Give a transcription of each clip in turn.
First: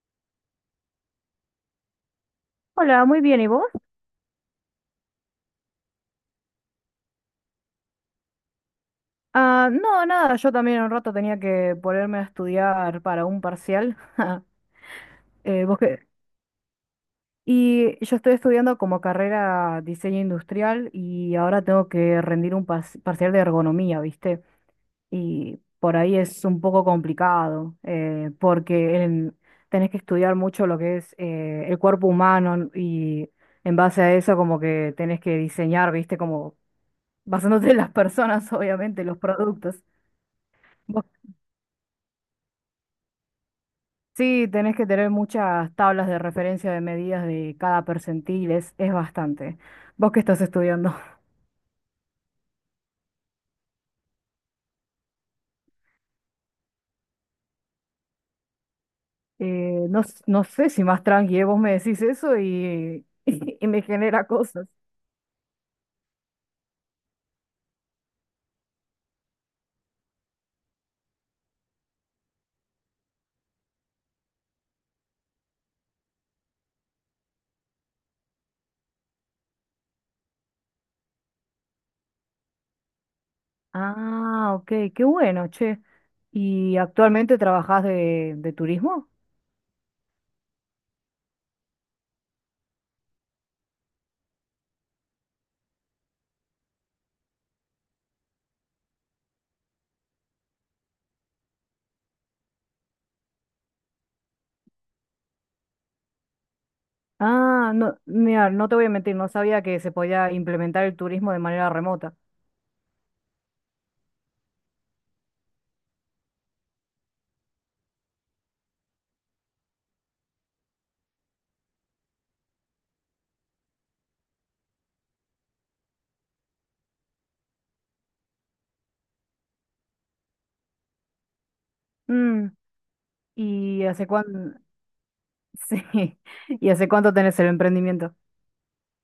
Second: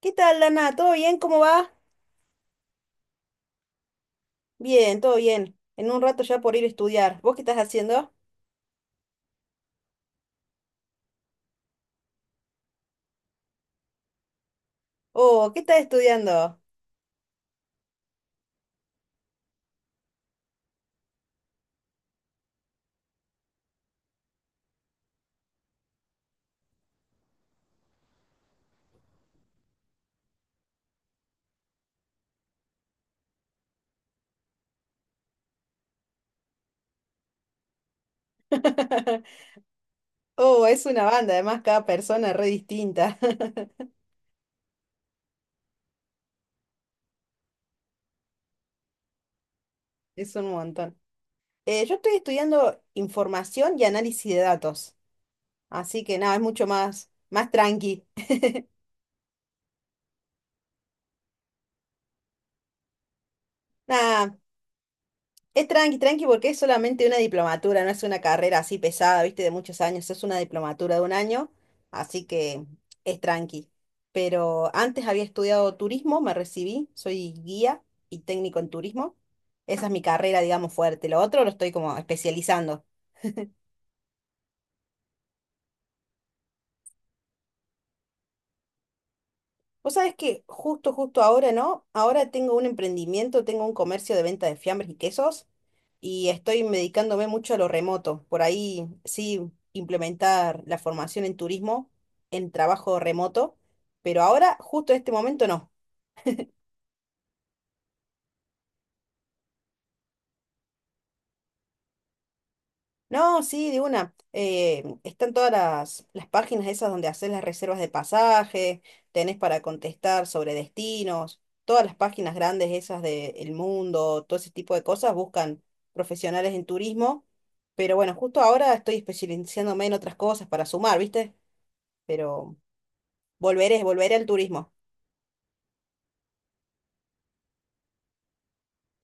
¿Qué tal, Lana? ¿Todo bien? ¿Cómo va? Hola, muy bien, ¿y vos? Bien, todo bien. En un rato ya por ir a estudiar. ¿Vos qué estás haciendo? Ah, no, nada, yo también un rato tenía que ponerme a estudiar para un parcial. Oh, ¿qué ¿vos estás qué? estudiando? Y yo estoy estudiando como carrera diseño industrial y ahora tengo que rendir un parcial de ergonomía, ¿viste? Y por ahí es un poco complicado, porque tenés que estudiar mucho lo que es el cuerpo humano y en base a eso como que tenés que diseñar, ¿viste? Como basándote en las personas, obviamente, los productos. Oh, es una banda, además cada persona es re distinta. Sí, tenés que tener muchas tablas de referencia de medidas de cada percentil, es bastante. Vos qué Es estás un estudiando. montón. Yo estoy estudiando información y análisis de datos. Así que nada, es mucho más tranqui. No, no sé si más tranqui, ¿eh? Vos me decís eso y, y me genera Nada, cosas. es tranqui, tranqui, porque es solamente una diplomatura, no es una carrera así pesada, viste, de muchos años, es una diplomatura de un año, así que es tranqui. Pero antes había estudiado turismo, me recibí, soy guía y técnico en turismo. Esa es mi carrera, digamos, fuerte. Lo otro lo estoy como especializando. Ah, ok, qué bueno, che. ¿Y actualmente trabajás de turismo? Vos sabés que justo, justo ahora, ¿no? Ahora tengo un emprendimiento, tengo un comercio de venta de fiambres y quesos y estoy dedicándome mucho a lo remoto. Por ahí sí implementar la formación en turismo en trabajo remoto, pero ahora, justo en este momento, no. Ah, no, mira, no te voy a mentir, no sabía que se podía implementar el turismo de manera remota. No, sí, de una. Están todas las páginas esas donde haces las reservas de pasaje, tenés para contestar sobre destinos, todas las páginas grandes esas de El Mundo, todo ese tipo de cosas buscan profesionales en turismo. Pero bueno, justo ahora estoy especializándome en otras cosas para sumar, ¿viste? Mm, Pero ¿y volveré, hace volveré al cuánto? turismo. Sí, ¿y hace cuánto tenés el emprendimiento?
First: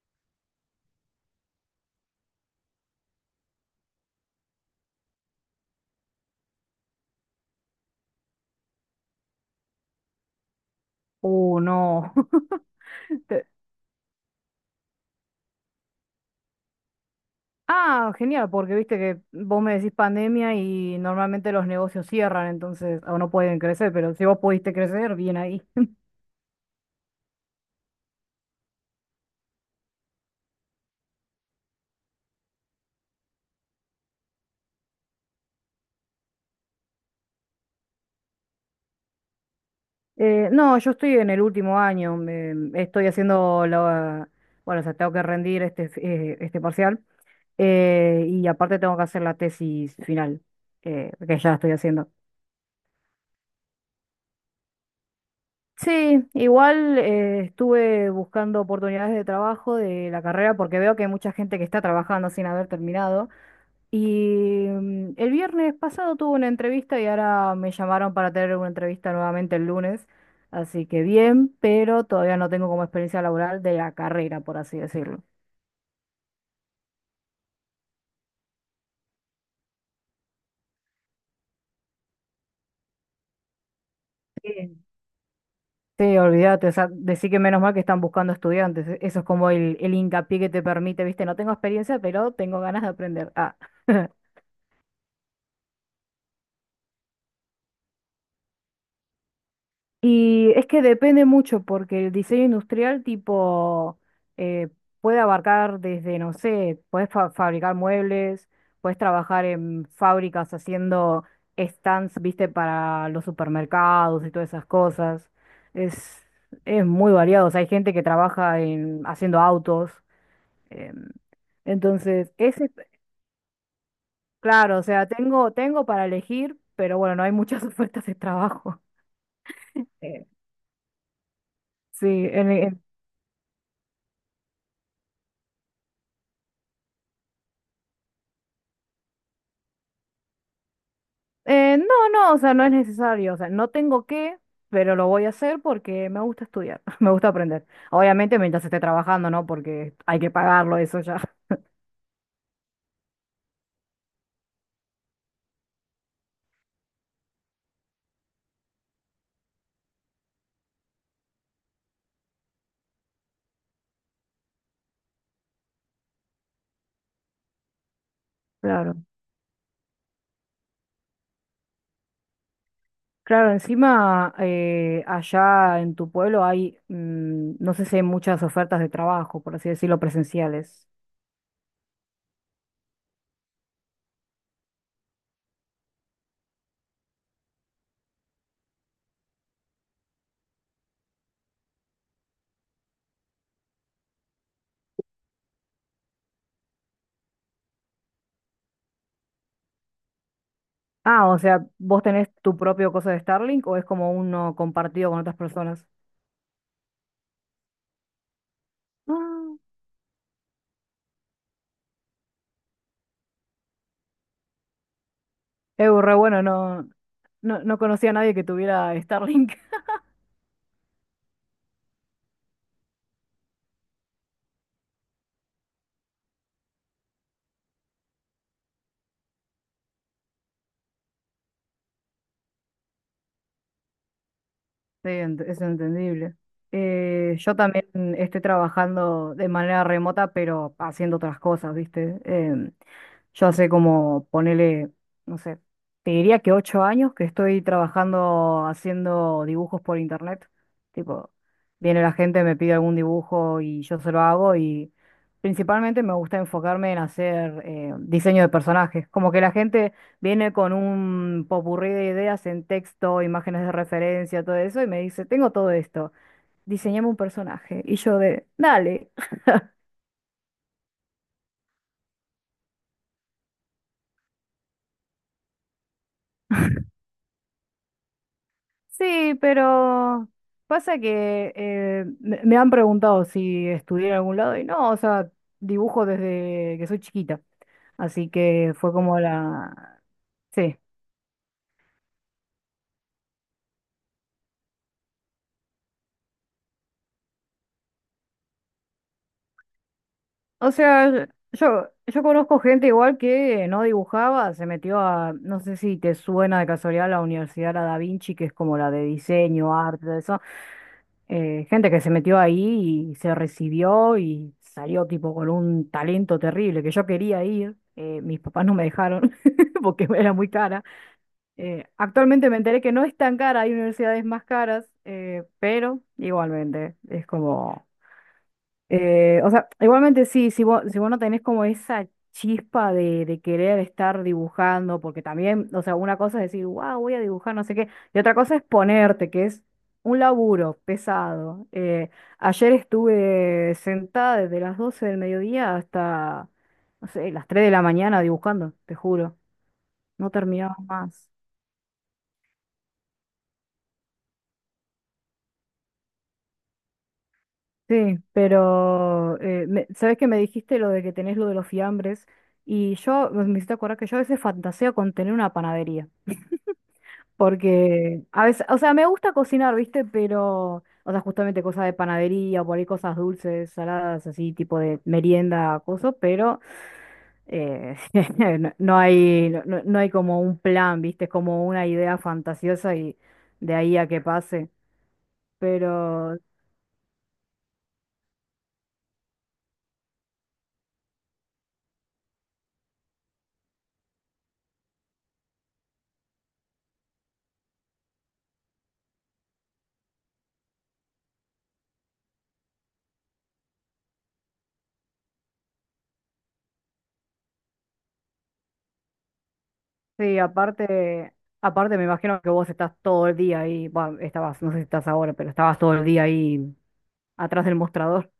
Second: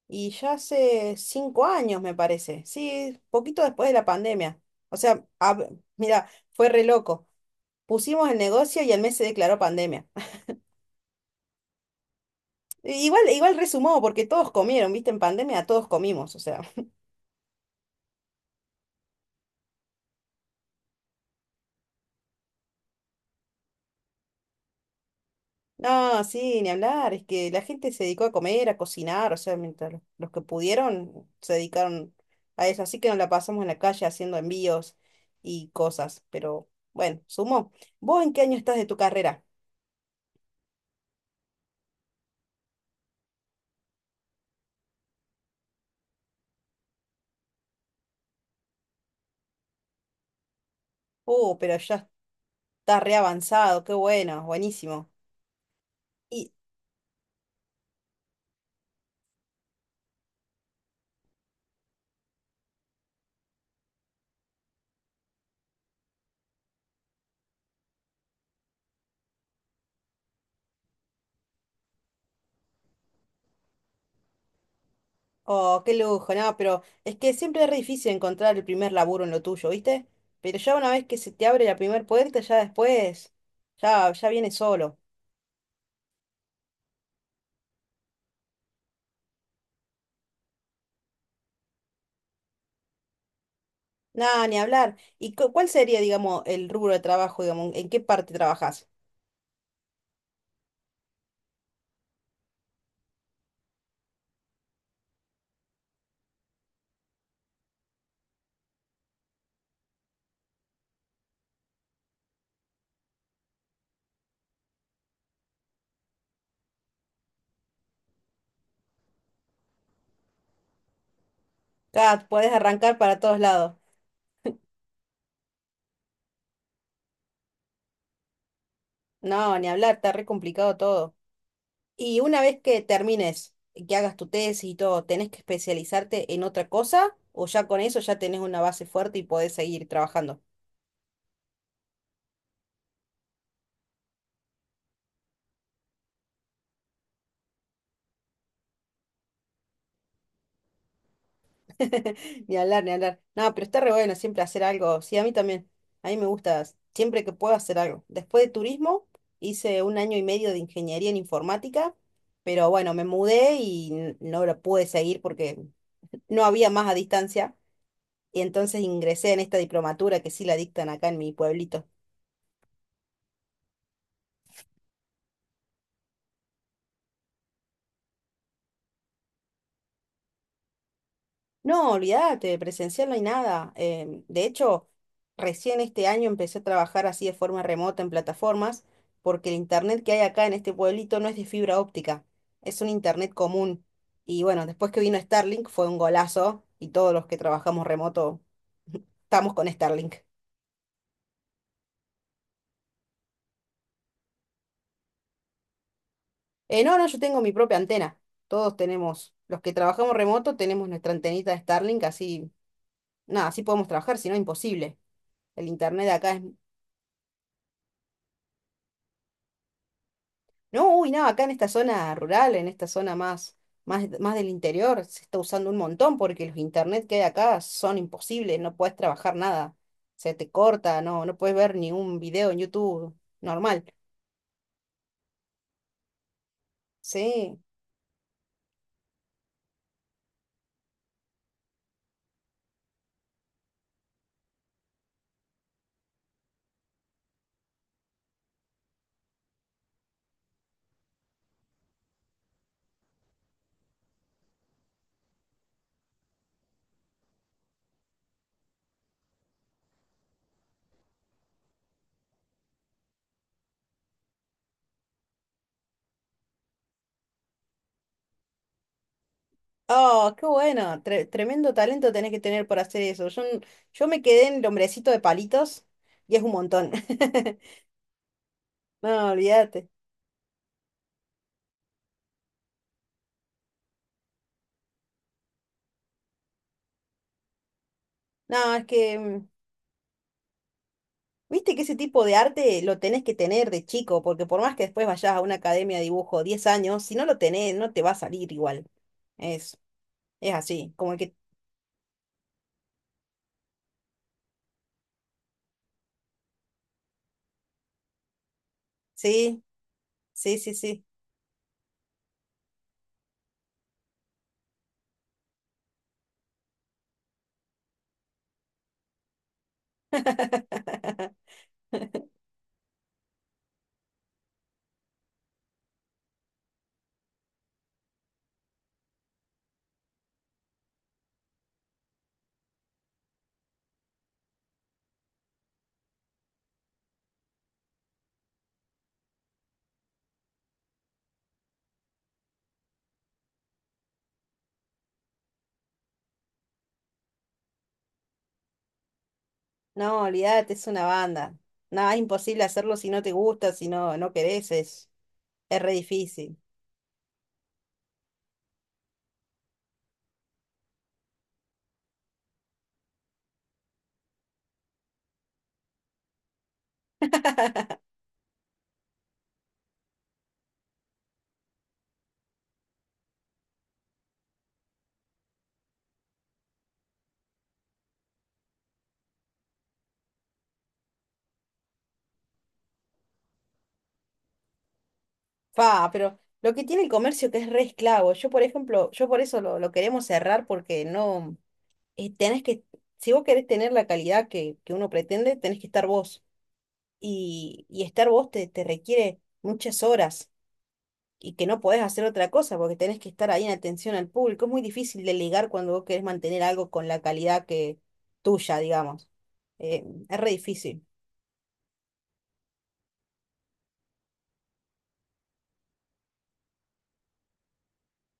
Y ya hace 5 años, me parece. Sí, poquito después de la pandemia. O sea, mira, fue re loco. Pusimos el negocio y al mes se declaró pandemia. No. Igual, Te- igual resumó, porque todos comieron, ¿viste? En pandemia todos comimos, o sea. Ah, genial, porque viste que vos me decís pandemia y normalmente los negocios cierran, entonces o no pueden crecer, pero si vos pudiste crecer, bien ahí. No, sí, ni hablar, es que la gente se dedicó a comer, a cocinar, o sea, mientras los que pudieron se dedicaron a eso. Así que nos la pasamos en la calle haciendo envíos y cosas, pero bueno, sumó. ¿Vos en qué año estás de tu carrera? No, yo estoy en el último año, estoy haciendo la... Bueno, o sea, tengo que rendir este, este parcial y aparte tengo que hacer la tesis final, que ya Oh, estoy pero ya haciendo. está re avanzado, qué bueno, buenísimo. Sí, Y igual estuve buscando oportunidades de trabajo de la carrera porque veo que hay mucha gente que está trabajando sin haber terminado. Y mm, el viernes pasado tuve una entrevista y ahora me llamaron para tener una entrevista nuevamente el lunes. Así que bien, pero todavía no tengo como experiencia laboral de la carrera, por así decirlo. oh, qué lujo, no, pero es que siempre es re difícil encontrar el primer laburo en lo tuyo, ¿viste? Pero ya una vez que se te abre la primer puerta, ya después, ya viene Bien. solo. Sí, olvídate, o sea, decir que menos mal que están buscando estudiantes. Eso es como el hincapié que te permite, viste, no tengo experiencia, pero tengo ganas de aprender. Ah. Nada, ni hablar. ¿Y cuál sería, digamos, el rubro de trabajo, digamos, en qué parte trabajas? Y es que depende mucho, porque el diseño industrial tipo eh, puede abarcar desde, no sé, puedes fabricar muebles, puedes trabajar en fábricas haciendo stands, viste, para los supermercados y todas esas cosas. Es, es muy variado. O sea, hay gente que trabaja en, haciendo autos. em, Ah, entonces, podés ese, arrancar para todos lados. claro, o sea, tengo para elegir, pero bueno, no hay muchas ofertas de trabajo. No, ni hablar, está re Eh, complicado todo. Sí, Y una en, vez que termines, que hagas tu tesis y todo, ¿tenés que especializarte en otra cosa? ¿O ya con eso ya tenés una base fuerte y podés seguir trabajando? eh, no, no, o sea, no es necesario, o sea, no tengo que, pero lo voy a hacer porque me gusta estudiar, me gusta aprender. Obviamente mientras esté trabajando, ¿no? Porque hay que pagarlo eso ya. Ni hablar, ni hablar. No, pero está re bueno siempre hacer algo. Sí, a mí también. A mí me gusta siempre que puedo hacer algo. Después de turismo, hice un año y medio de ingeniería en informática, pero bueno, me mudé y no lo pude seguir porque no había más a distancia. Y entonces Claro. ingresé en esta diplomatura que sí la dictan acá en mi pueblito. Claro, encima allá en tu pueblo hay, mm, no sé si hay muchas ofertas de trabajo, por así decirlo, presenciales. No, olvídate, presencial no hay nada. De hecho, recién este año empecé a trabajar así de forma remota en plataformas, porque el internet que hay acá en este pueblito no es de fibra óptica, es un internet común. Y bueno, después que vino Starlink fue un golazo y todos los que trabajamos remoto estamos con Starlink. Ah, o sea, ¿vos tenés tu propio cosa de Starlink o es como uno compartido con otras personas? No, no, yo tengo mi propia antena. Todos tenemos, Ah, los que trabajamos remoto tenemos nuestra antenita de Starlink, así, nada, así podemos trabajar, si no, imposible. El internet de re acá es. bueno, no, no, no conocía a nadie que tuviera Starlink. No, uy, no, acá en esta zona rural, en esta zona más, más, más del interior, se está usando un montón porque los internet que hay acá son imposibles, no puedes trabajar nada, se te corta, no, no puedes ver ni un video en YouTube normal. Sí, es entendible. Yo Sí. también estoy trabajando de manera remota, pero haciendo otras cosas, ¿viste? Em, yo hace como, ponele, no sé, te diría que 8 años que estoy trabajando haciendo dibujos por internet. Tipo, viene la gente, me pide algún dibujo y yo se lo hago y principalmente me gusta enfocarme en hacer diseño de personajes. Como que la gente viene con un popurrí de ideas en texto, imágenes de referencia, todo eso, y me dice, tengo todo esto, diseñame un personaje. Y yo de, dale, Oh, qué bueno, tremendo talento tenés que tener para hacer eso. Yo me quedé en el hombrecito de palitos y es un montón. No, sí, olvídate. pero pasa que me han preguntado si estudié en algún lado y no, o sea, dibujo desde que soy chiquita. Así que No, es fue que como la... Sí. viste que ese tipo de arte lo tenés que tener de chico, porque por más que después vayas a una academia de dibujo 10 años, si no lo tenés, no te va a salir igual. Es, es O así, como sea, que yo conozco gente igual que no dibujaba, se metió a, no sé si te suena de casualidad la Universidad La Da Vinci, que es como la de sí, diseño, arte, todo eso. sí, sí, sí. Gente que se metió ahí y se recibió y salió tipo con un talento terrible, que yo quería ir, mis papás no me dejaron porque era muy cara. Actualmente me enteré que no es tan cara, hay universidades más caras, pero igualmente es como... o sea, igualmente sí, si vos no tenés como esa chispa de querer estar dibujando, porque también, o sea, una cosa es decir, wow, voy a dibujar, no sé qué, y otra cosa es ponerte, que es un laburo pesado. Ayer estuve sentada desde las 12 del mediodía hasta, no sé, las 3 de la mañana dibujando, te juro, No, no olvídate, terminaba es una más. banda. Nada, es imposible hacerlo si no te gusta, si no, no querés, es re difícil. Sí, pero sabes que me dijiste lo de que tenés lo de los fiambres y yo me hiciste acordar que yo a veces fantaseo con tener una panadería, porque a veces, o sea, me gusta cocinar, ¿viste? Pero, o sea, justamente cosas de panadería, por ahí cosas dulces, saladas, así, tipo de merienda, cosas, pero eh, no, no hay, no, no hay como un plan, ¿viste? Es como una idea fantasiosa y de ahí a que pase. Fa, Pero pero lo que tiene el comercio que es re esclavo, yo por ejemplo, yo por eso lo queremos cerrar porque no, tenés que, si vos querés tener la calidad que uno pretende, tenés que estar vos. Y estar vos te requiere muchas horas y que no podés hacer otra cosa porque tenés que estar ahí en atención al público. Es muy difícil delegar cuando vos querés mantener algo con la calidad que tuya, digamos. Sí, Es re difícil. aparte, aparte me imagino que vos estás todo el día ahí, bah, estabas, no sé si estás ahora, pero estabas todo el día ahí atrás del mostrador.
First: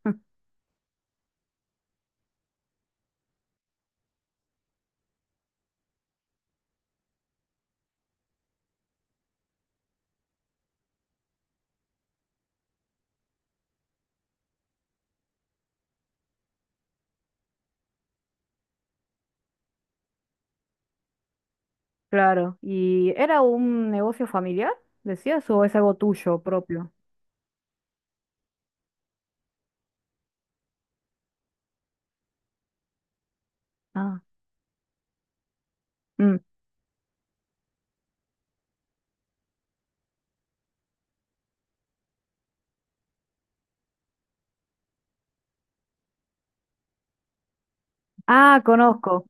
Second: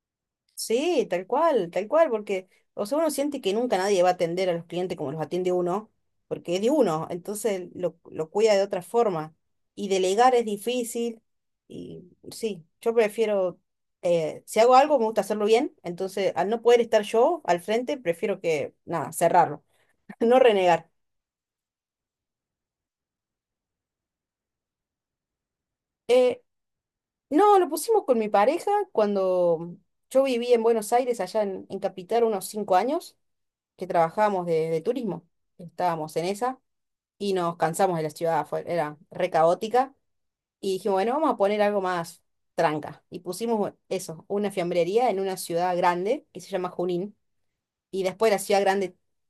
Sí, tal cual, porque, o sea, uno siente que nunca nadie va a atender a los clientes como los atiende uno, porque es de uno, entonces lo cuida de otra forma. Y delegar es difícil, y sí, yo prefiero, si hago algo me gusta hacerlo bien, entonces al no poder estar yo al frente, prefiero que, nada, cerrarlo, no renegar. Claro. ¿Y era un negocio familiar, decías, o es algo Eh, tuyo propio? no, lo pusimos con mi pareja cuando yo viví en Buenos Aires, allá en Capital, unos 5 años, que Ah, trabajábamos de turismo, estábamos en mm. esa. Y nos cansamos de la ciudad, era re caótica, y dijimos, bueno, vamos a poner algo más tranca. Y pusimos eso, una fiambrería en una ciudad grande que se llama Junín, y después la ciudad Ah, grande, conozco,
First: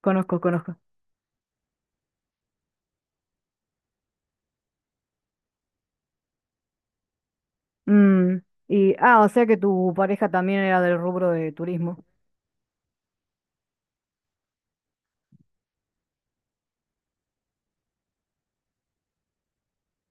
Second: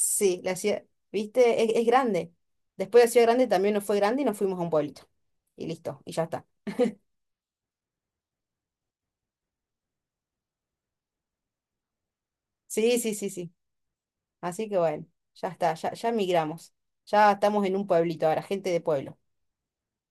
conozco, la conozco. ciudad, viste, es grande. Después la ciudad grande también nos fue grande y nos fuimos a un pueblito. Y listo, y ya está. Mm, y, ah, o sea que tu pareja también era del rubro de turismo. Sí, sí, sí, sí. Así que bueno, ya está, ya migramos. Ya estamos en un pueblito ahora, gente de pueblo.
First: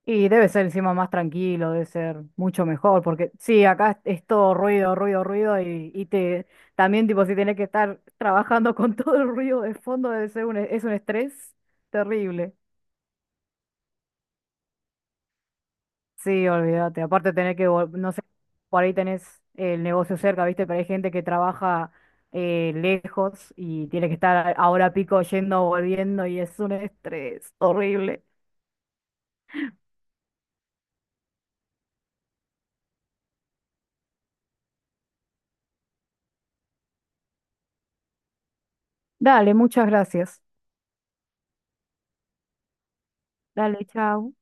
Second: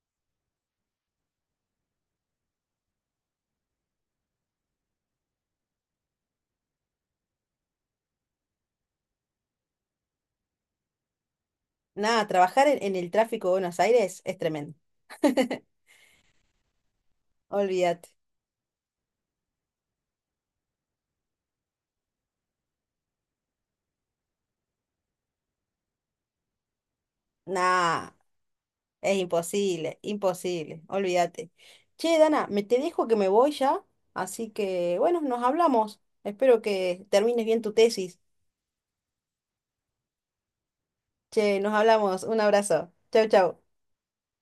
Y debe ser encima más tranquilo, debe ser mucho mejor, porque sí, acá es todo ruido, ruido, ruido, y te también tipo si tenés que estar trabajando con todo el ruido de fondo, debe ser un, es un estrés Nada, terrible. trabajar en el tráfico de Buenos Aires es tremendo. Sí, olvídate. Aparte tener que, Olvídate. no sé, por ahí tenés el negocio cerca, ¿viste? Pero hay gente que trabaja lejos y tiene que estar a hora pico yendo, volviendo, y es un estrés Nah. horrible. Es imposible, imposible, olvídate. Che, Dana, me te dejo que me voy ya, así que bueno, nos hablamos. Espero que termines bien tu tesis. Dale, muchas gracias. Che, nos hablamos. Un abrazo. Chau, chau. Dale, chao.